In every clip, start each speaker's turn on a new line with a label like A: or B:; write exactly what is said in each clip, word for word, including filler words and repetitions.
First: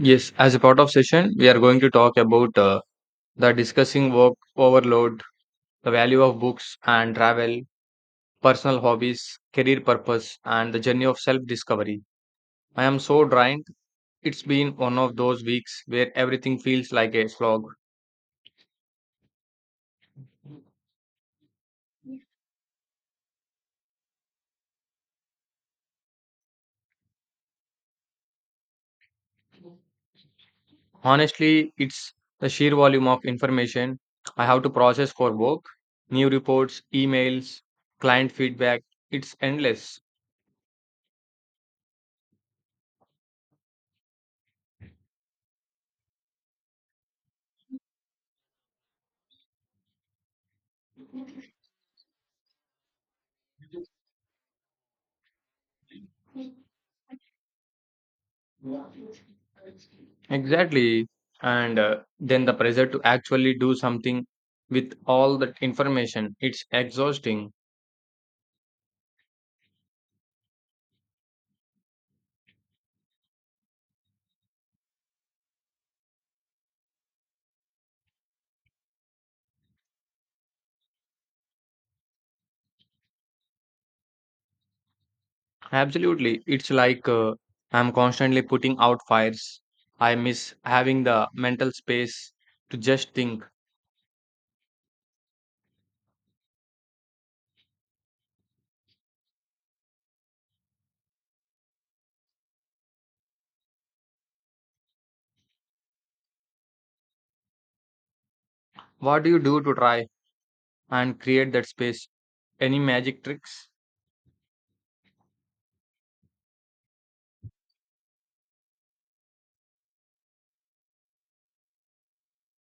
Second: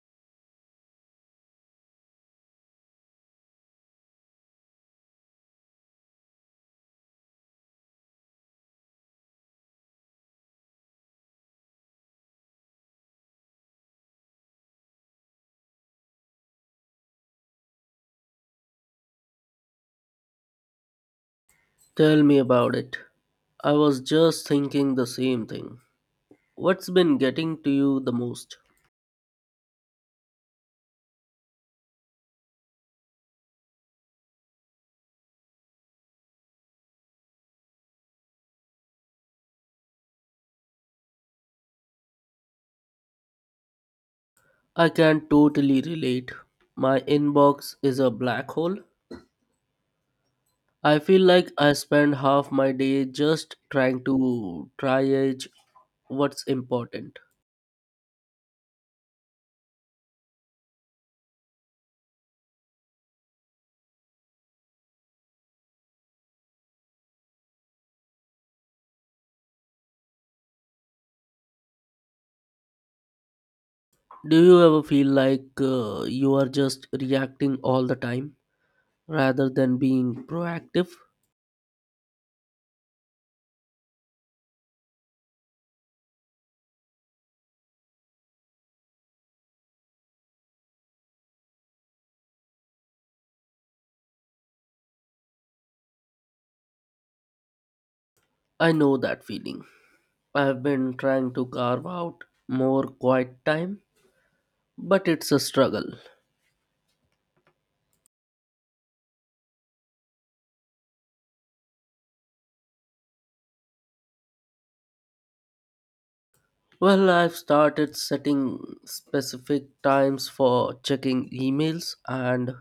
A: Yes, as a part of session, we are going to talk about uh, the discussing work overload, the value of books and travel, personal hobbies, career purpose, and the journey of self discovery. I am so drained. It's been one of those weeks where everything feels like a slog.
B: Tell me about it. I was just thinking the same thing. What's been getting to you the most?
A: Honestly, it's the sheer volume of information I have to process for work, new reports, emails, client feedback. It's endless.
B: I can totally relate. My inbox is a black hole. I feel like I spend half my day just trying to triage what's important.
A: Exactly. And uh, then the pressure to actually do something with all that information, it's exhausting.
B: Do you ever feel like uh, you are just reacting all the time rather than being proactive?
A: Absolutely. It's like uh, I'm constantly putting out fires. I miss having the mental space to just think.
B: I know that feeling. I've been trying to carve out more quiet time but it's a struggle.
A: What do you do to try and create that space? Any magic tricks?
B: Well, I've started setting specific times for checking emails, and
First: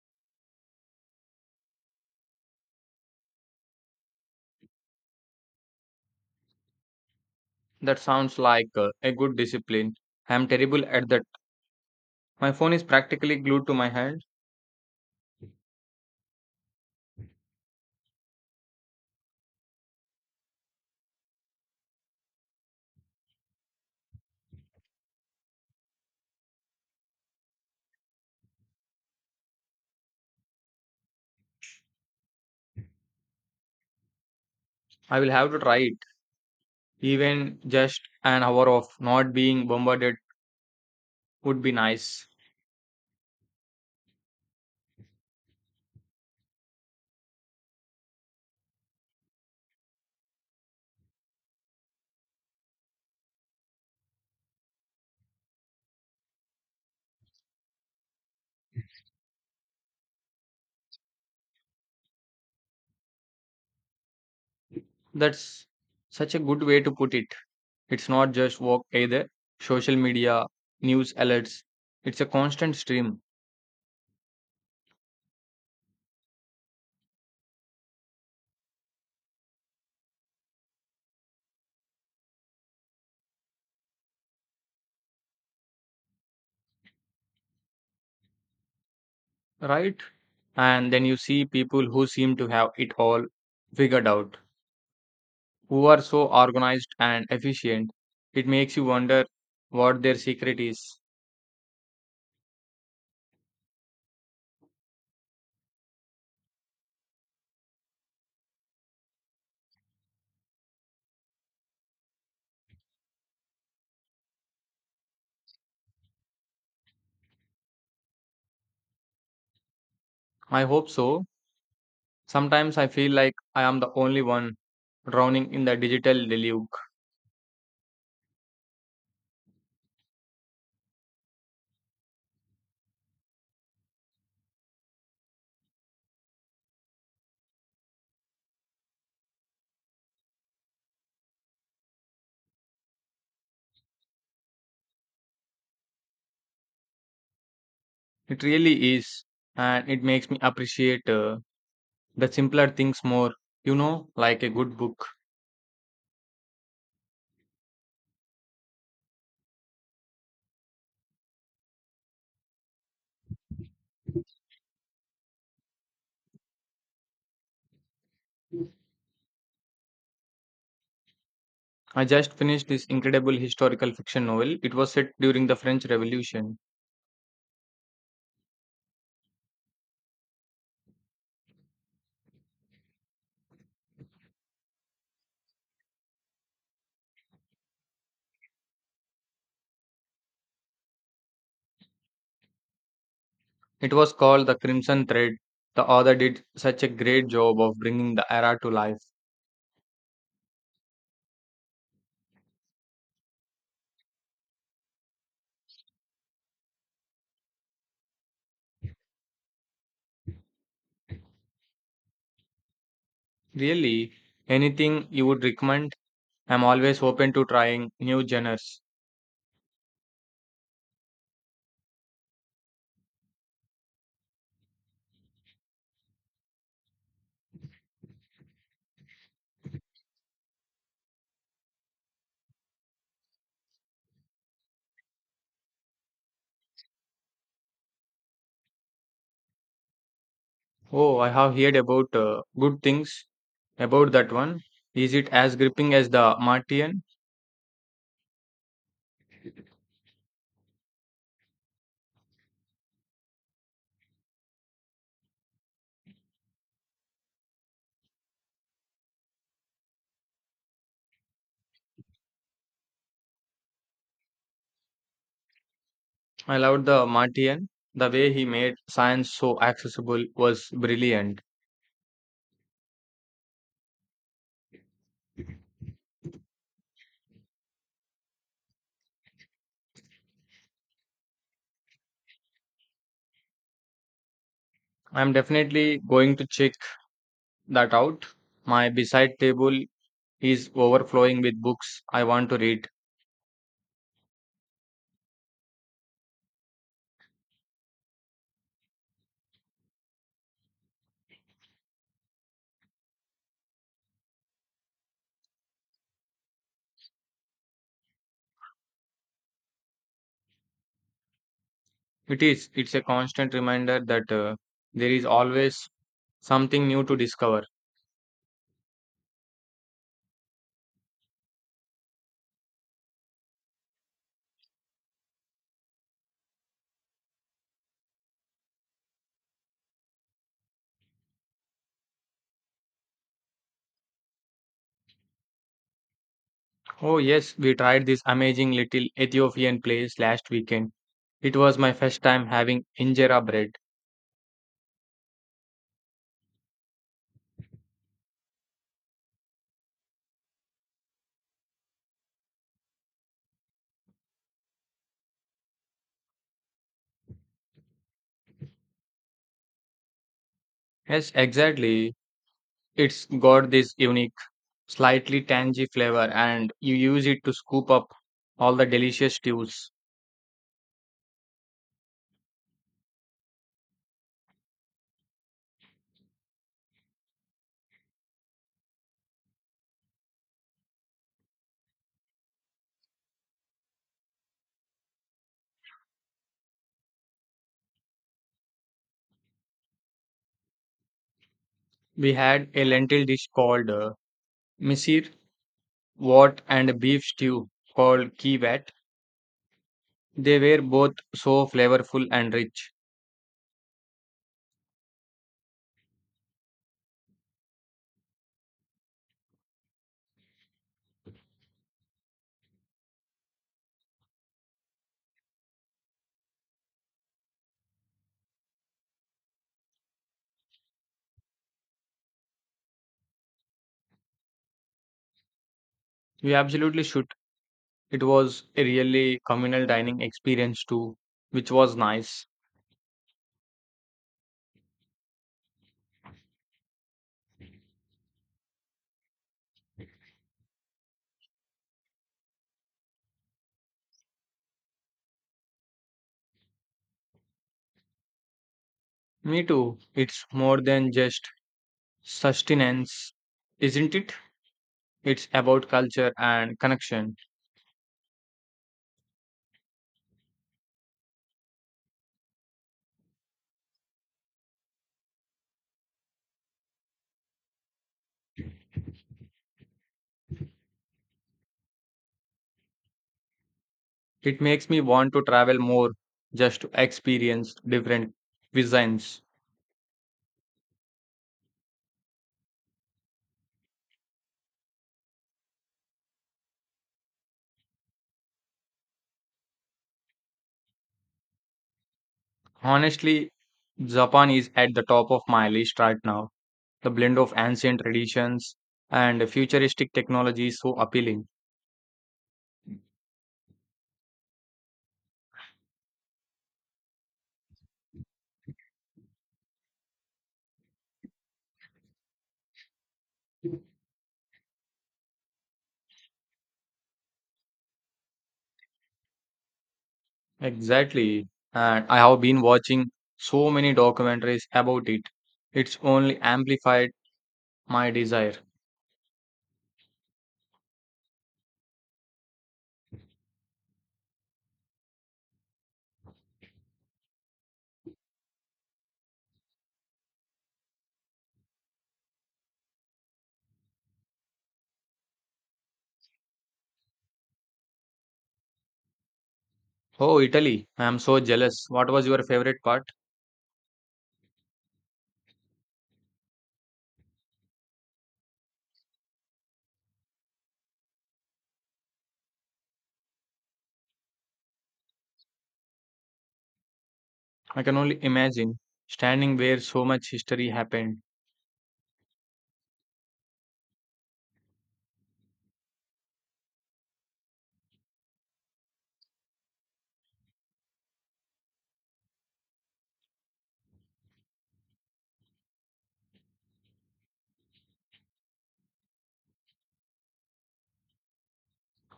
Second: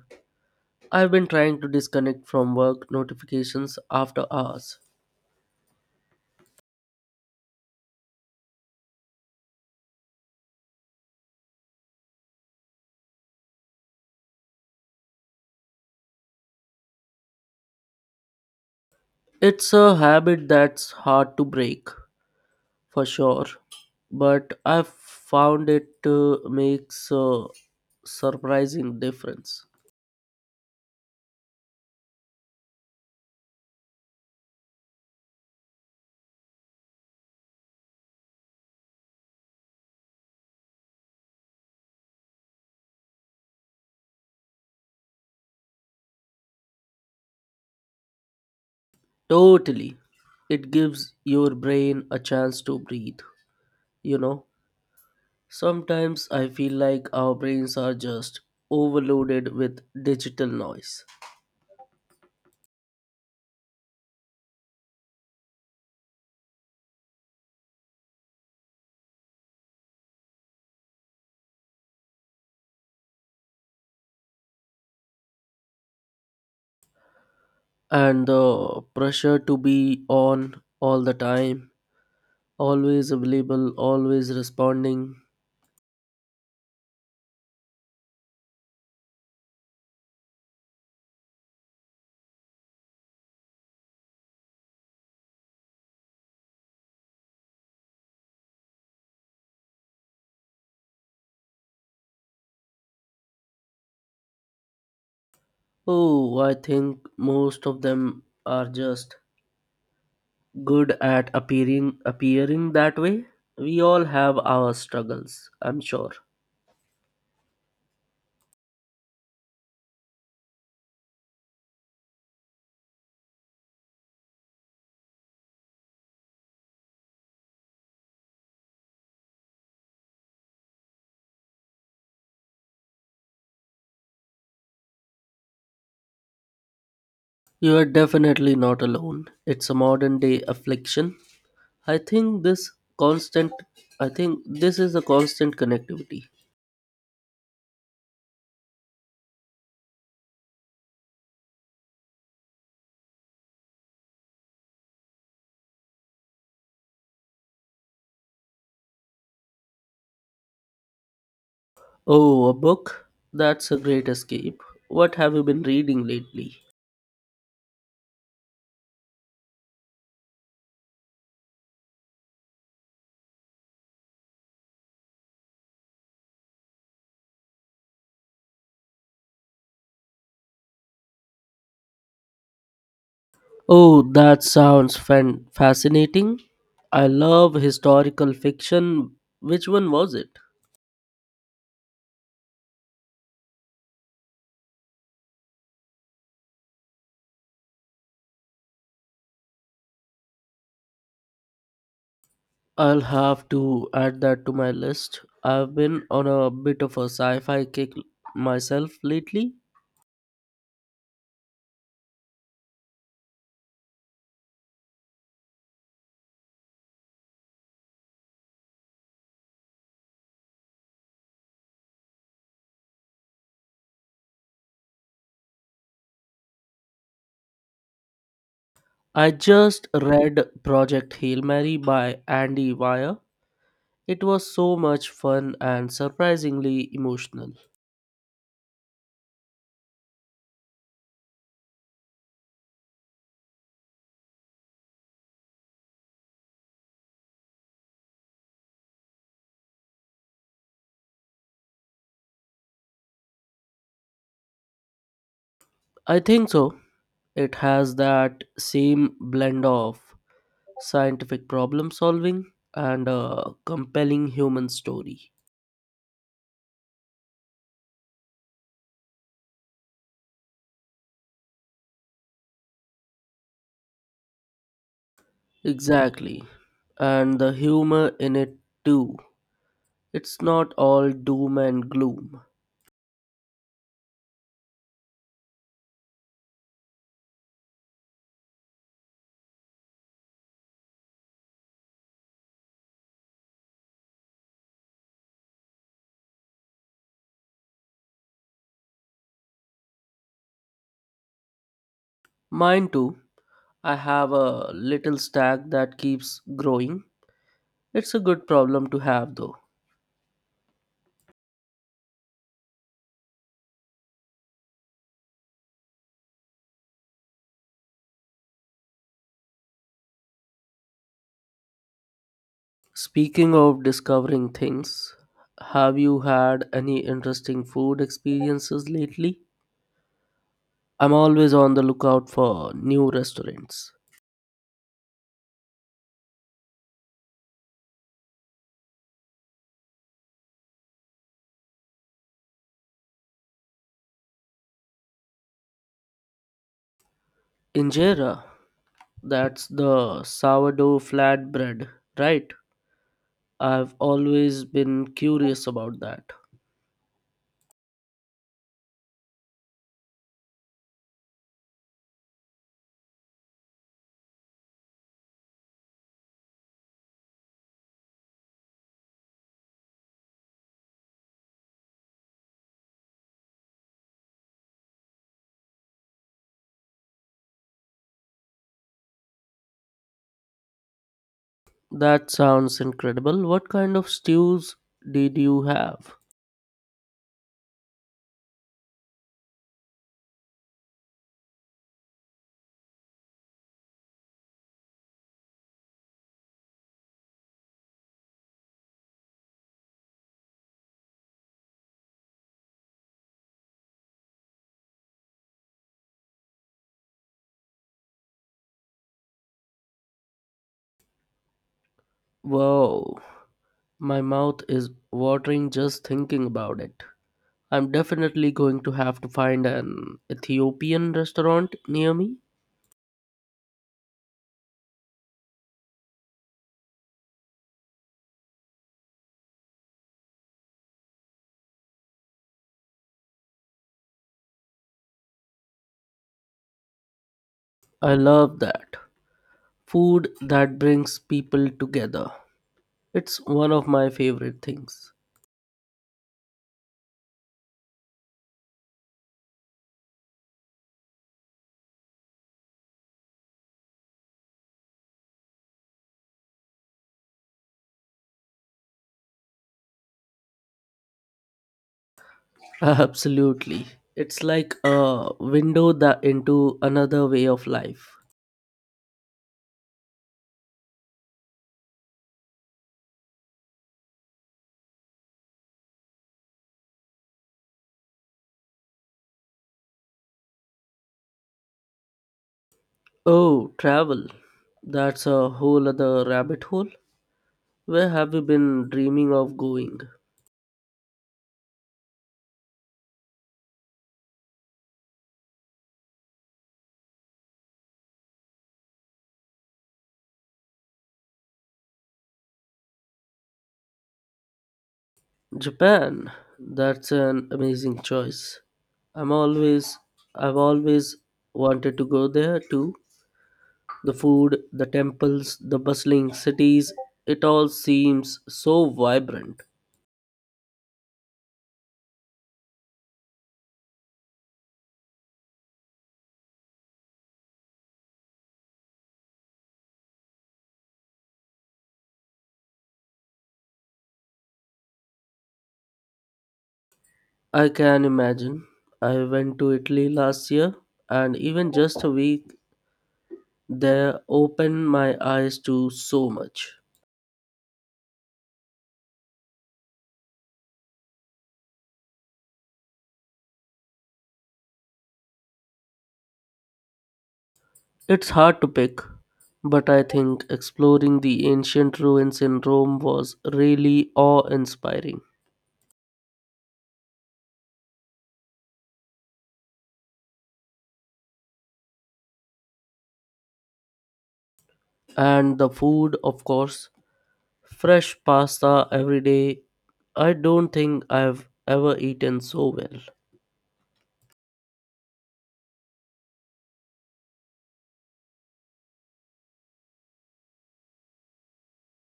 B: I've been trying to disconnect from work notifications after hours.
A: That sounds like uh, a good discipline. I'm terrible at that. My phone is practically glued to my hand.
B: It's a habit that's hard to break, for sure, but I've found it uh, makes a surprising difference.
A: I will have to try it. Even just an hour of not being bombarded would be nice.
B: Totally. It gives your brain a chance to breathe, you know. Sometimes I feel like our brains are just overloaded with digital noise
A: That's such a good way to put it. It's not just work either. Social media, news alerts, it's a constant stream,
B: and the pressure to be on all the time, always available, always responding.
A: right? And then you see people who seem to have it all figured out, who are so organized and efficient. It makes you wonder what their secret is.
B: Oh, I think most of them are just good at appearing appearing that way. We all have our struggles, I'm sure.
A: I hope so. Sometimes I feel like I am the only one drowning in the digital deluge.
B: You are definitely not alone. It's a modern day affliction. I think this constant I think this is a constant connectivity.
A: It really is, and it makes me appreciate. Uh, the simpler things more, you know, like a good book.
B: Oh, a book? That's a great escape. What have you been reading lately?
A: I just finished this incredible historical fiction novel. It was set during the French Revolution.
B: Oh, that sounds fan- fascinating. I love historical fiction. Which one was it?
A: It was called The Crimson Thread. The author did such a great job of bringing the era to life.
B: I'll have to add that to my list. I've been on a bit of a sci-fi kick myself lately.
A: Really, anything you would recommend? I'm always open to trying new genres.
B: I just read Project Hail Mary by Andy Weir. It was so much fun and surprisingly emotional.
A: Oh, I have heard about uh, good things about that one. Is it as gripping as the Martian?
B: I think so. It has that same blend of scientific problem solving and a compelling human story.
A: I loved the Martian. The way he made science so accessible was brilliant.
B: Exactly. And the humor in it too. It's not all doom and gloom.
A: I'm definitely going to check that out. My beside table is overflowing with books I want to read.
B: Mine too. I have a little stack that keeps growing. It's a good problem to have though.
A: It is. It's a constant reminder that uh, there is always something new to discover.
B: Speaking of discovering things, have you had any interesting food experiences lately? I'm always on the lookout for new restaurants.
A: Oh yes, we tried this amazing little Ethiopian place last weekend. It was my first time having injera bread.
B: Injera, that's the sourdough flatbread, right? I've always been curious about that.
A: Yes, exactly. It's got this unique slightly tangy flavor, and you use it to scoop up all the delicious stews.
B: That sounds incredible. What kind of stews did you have?
A: We had a lentil dish called uh, misir wat and a beef stew called kiwat. They were both so flavorful and rich.
B: Wow, my mouth is watering just thinking about it. I'm definitely going to have to find an Ethiopian restaurant near me.
A: You absolutely should. It was a really communal dining experience too, which was nice.
B: I love that. Food that brings people together. It's one of my favorite things.
A: Me too. It's more than just sustenance, isn't it? It's about culture and connection.
B: Absolutely. It's like a window that into another way of life.
A: It makes me want to travel more just to experience different cuisines.
B: Oh, travel. That's a whole other rabbit hole. Where have you been dreaming of going?
A: Honestly, Japan is at the top of my list right now. The blend of ancient traditions and futuristic technology is so appealing.
B: Japan, that's an amazing choice. I'm always I've always wanted to go there too. The food, the temples, the bustling cities, it all seems so vibrant.
A: Exactly. And I have been watching so many documentaries about it. It's only amplified my desire.
B: I can imagine. I went to Italy last year and even just a week there opened my eyes to so much.
A: Oh, Italy. I am so jealous. What was your favorite part?
B: It's hard to pick, but I think exploring the ancient ruins in Rome was really awe-inspiring.
A: I can only imagine standing where so much history happened.
B: And the food, of course, fresh pasta every day. I don't think I've ever eaten so well.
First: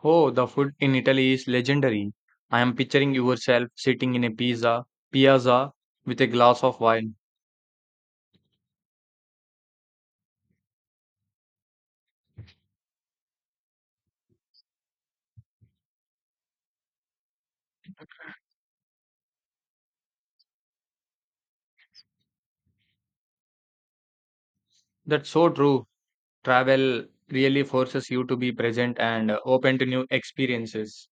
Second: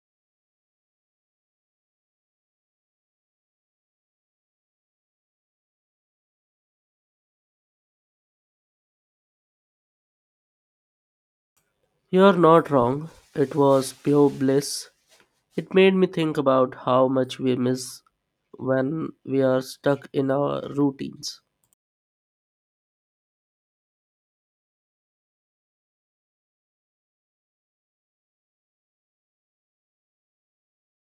A: Oh, the food in Italy is legendary. I am picturing yourself sitting in a pizza piazza with a glass of wine.
B: You're not wrong. It was pure bliss. It made me think about how much we miss when we are stuck in our routines.
A: That's so true. Travel really forces you to be present and uh, open to new experiences.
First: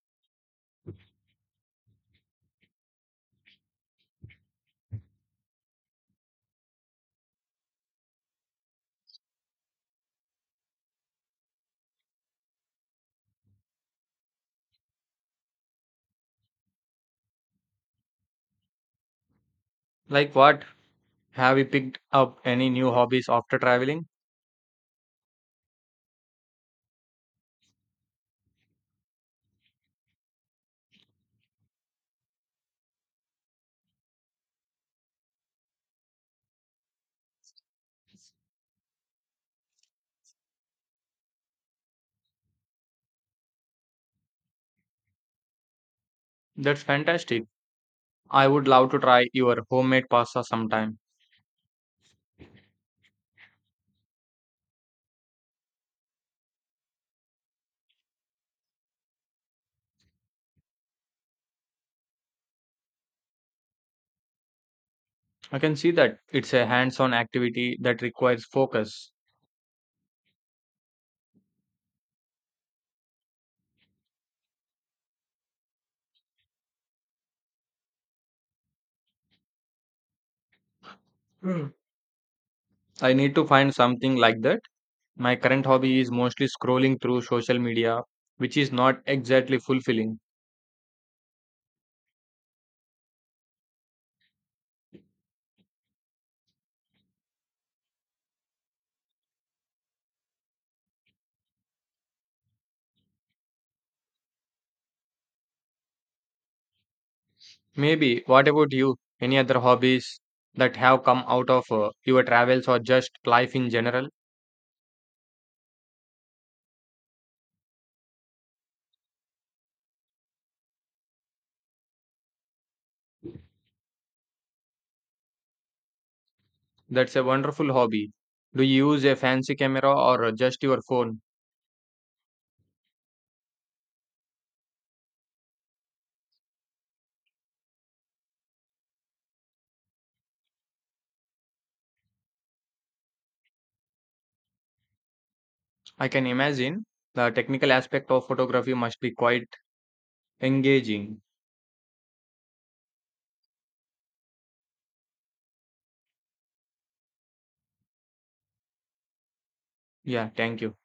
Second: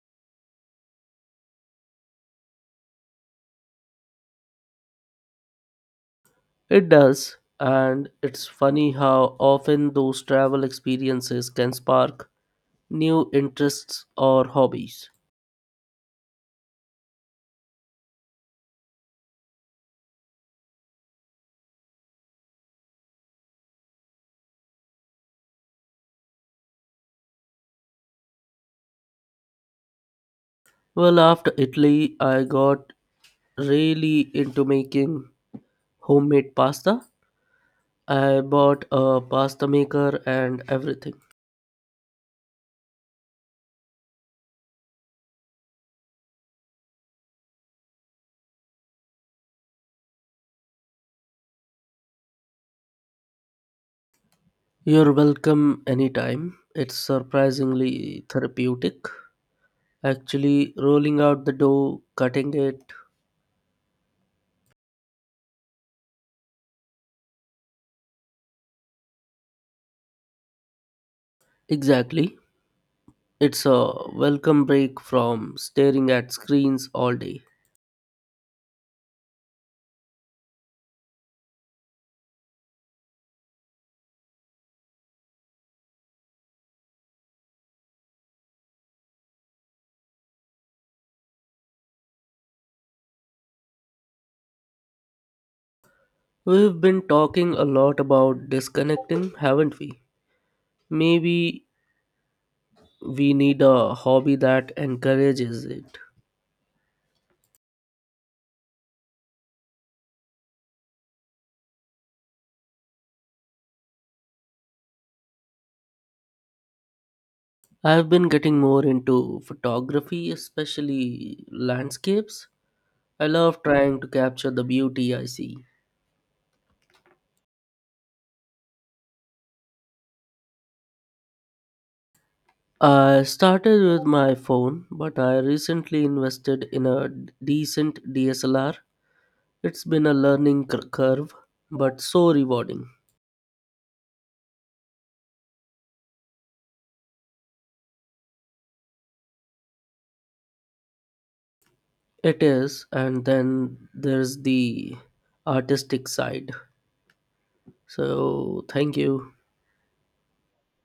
B: It does, and it's funny how often those travel experiences can spark new interests or hobbies.
A: Like what? Have you picked up any new hobbies after traveling?
B: Well, after Italy I got really into making homemade pasta. I bought a pasta maker and everything.
A: That's fantastic. I would love to try your homemade pasta sometime.
B: You're welcome anytime. It's surprisingly therapeutic. Actually, rolling out the dough, cutting it.
A: I can see that it's a hands-on activity that requires focus.
B: Exactly. It's a welcome break from staring at screens all day.
A: Hmm. I need to find something like that. My current hobby is mostly scrolling through social media, which is not exactly fulfilling.
B: We've been talking a lot about disconnecting, haven't we? Maybe we need a hobby that encourages it.
A: Maybe, what about you? Any other hobbies that have come out of uh, your travels or just life in general?
B: I've been getting more into photography, especially landscapes. I love trying to capture the beauty I see.
A: That's a wonderful hobby. Do you use a fancy camera or uh, just your phone?
B: I started with my phone, but I recently invested in a d- decent D S L R. It's been a learning cur- curve, but so rewarding.
A: I can imagine the technical aspect of photography must be quite engaging.
B: It is, and then there's the artistic side. So, thank you.
A: Yeah, thank you.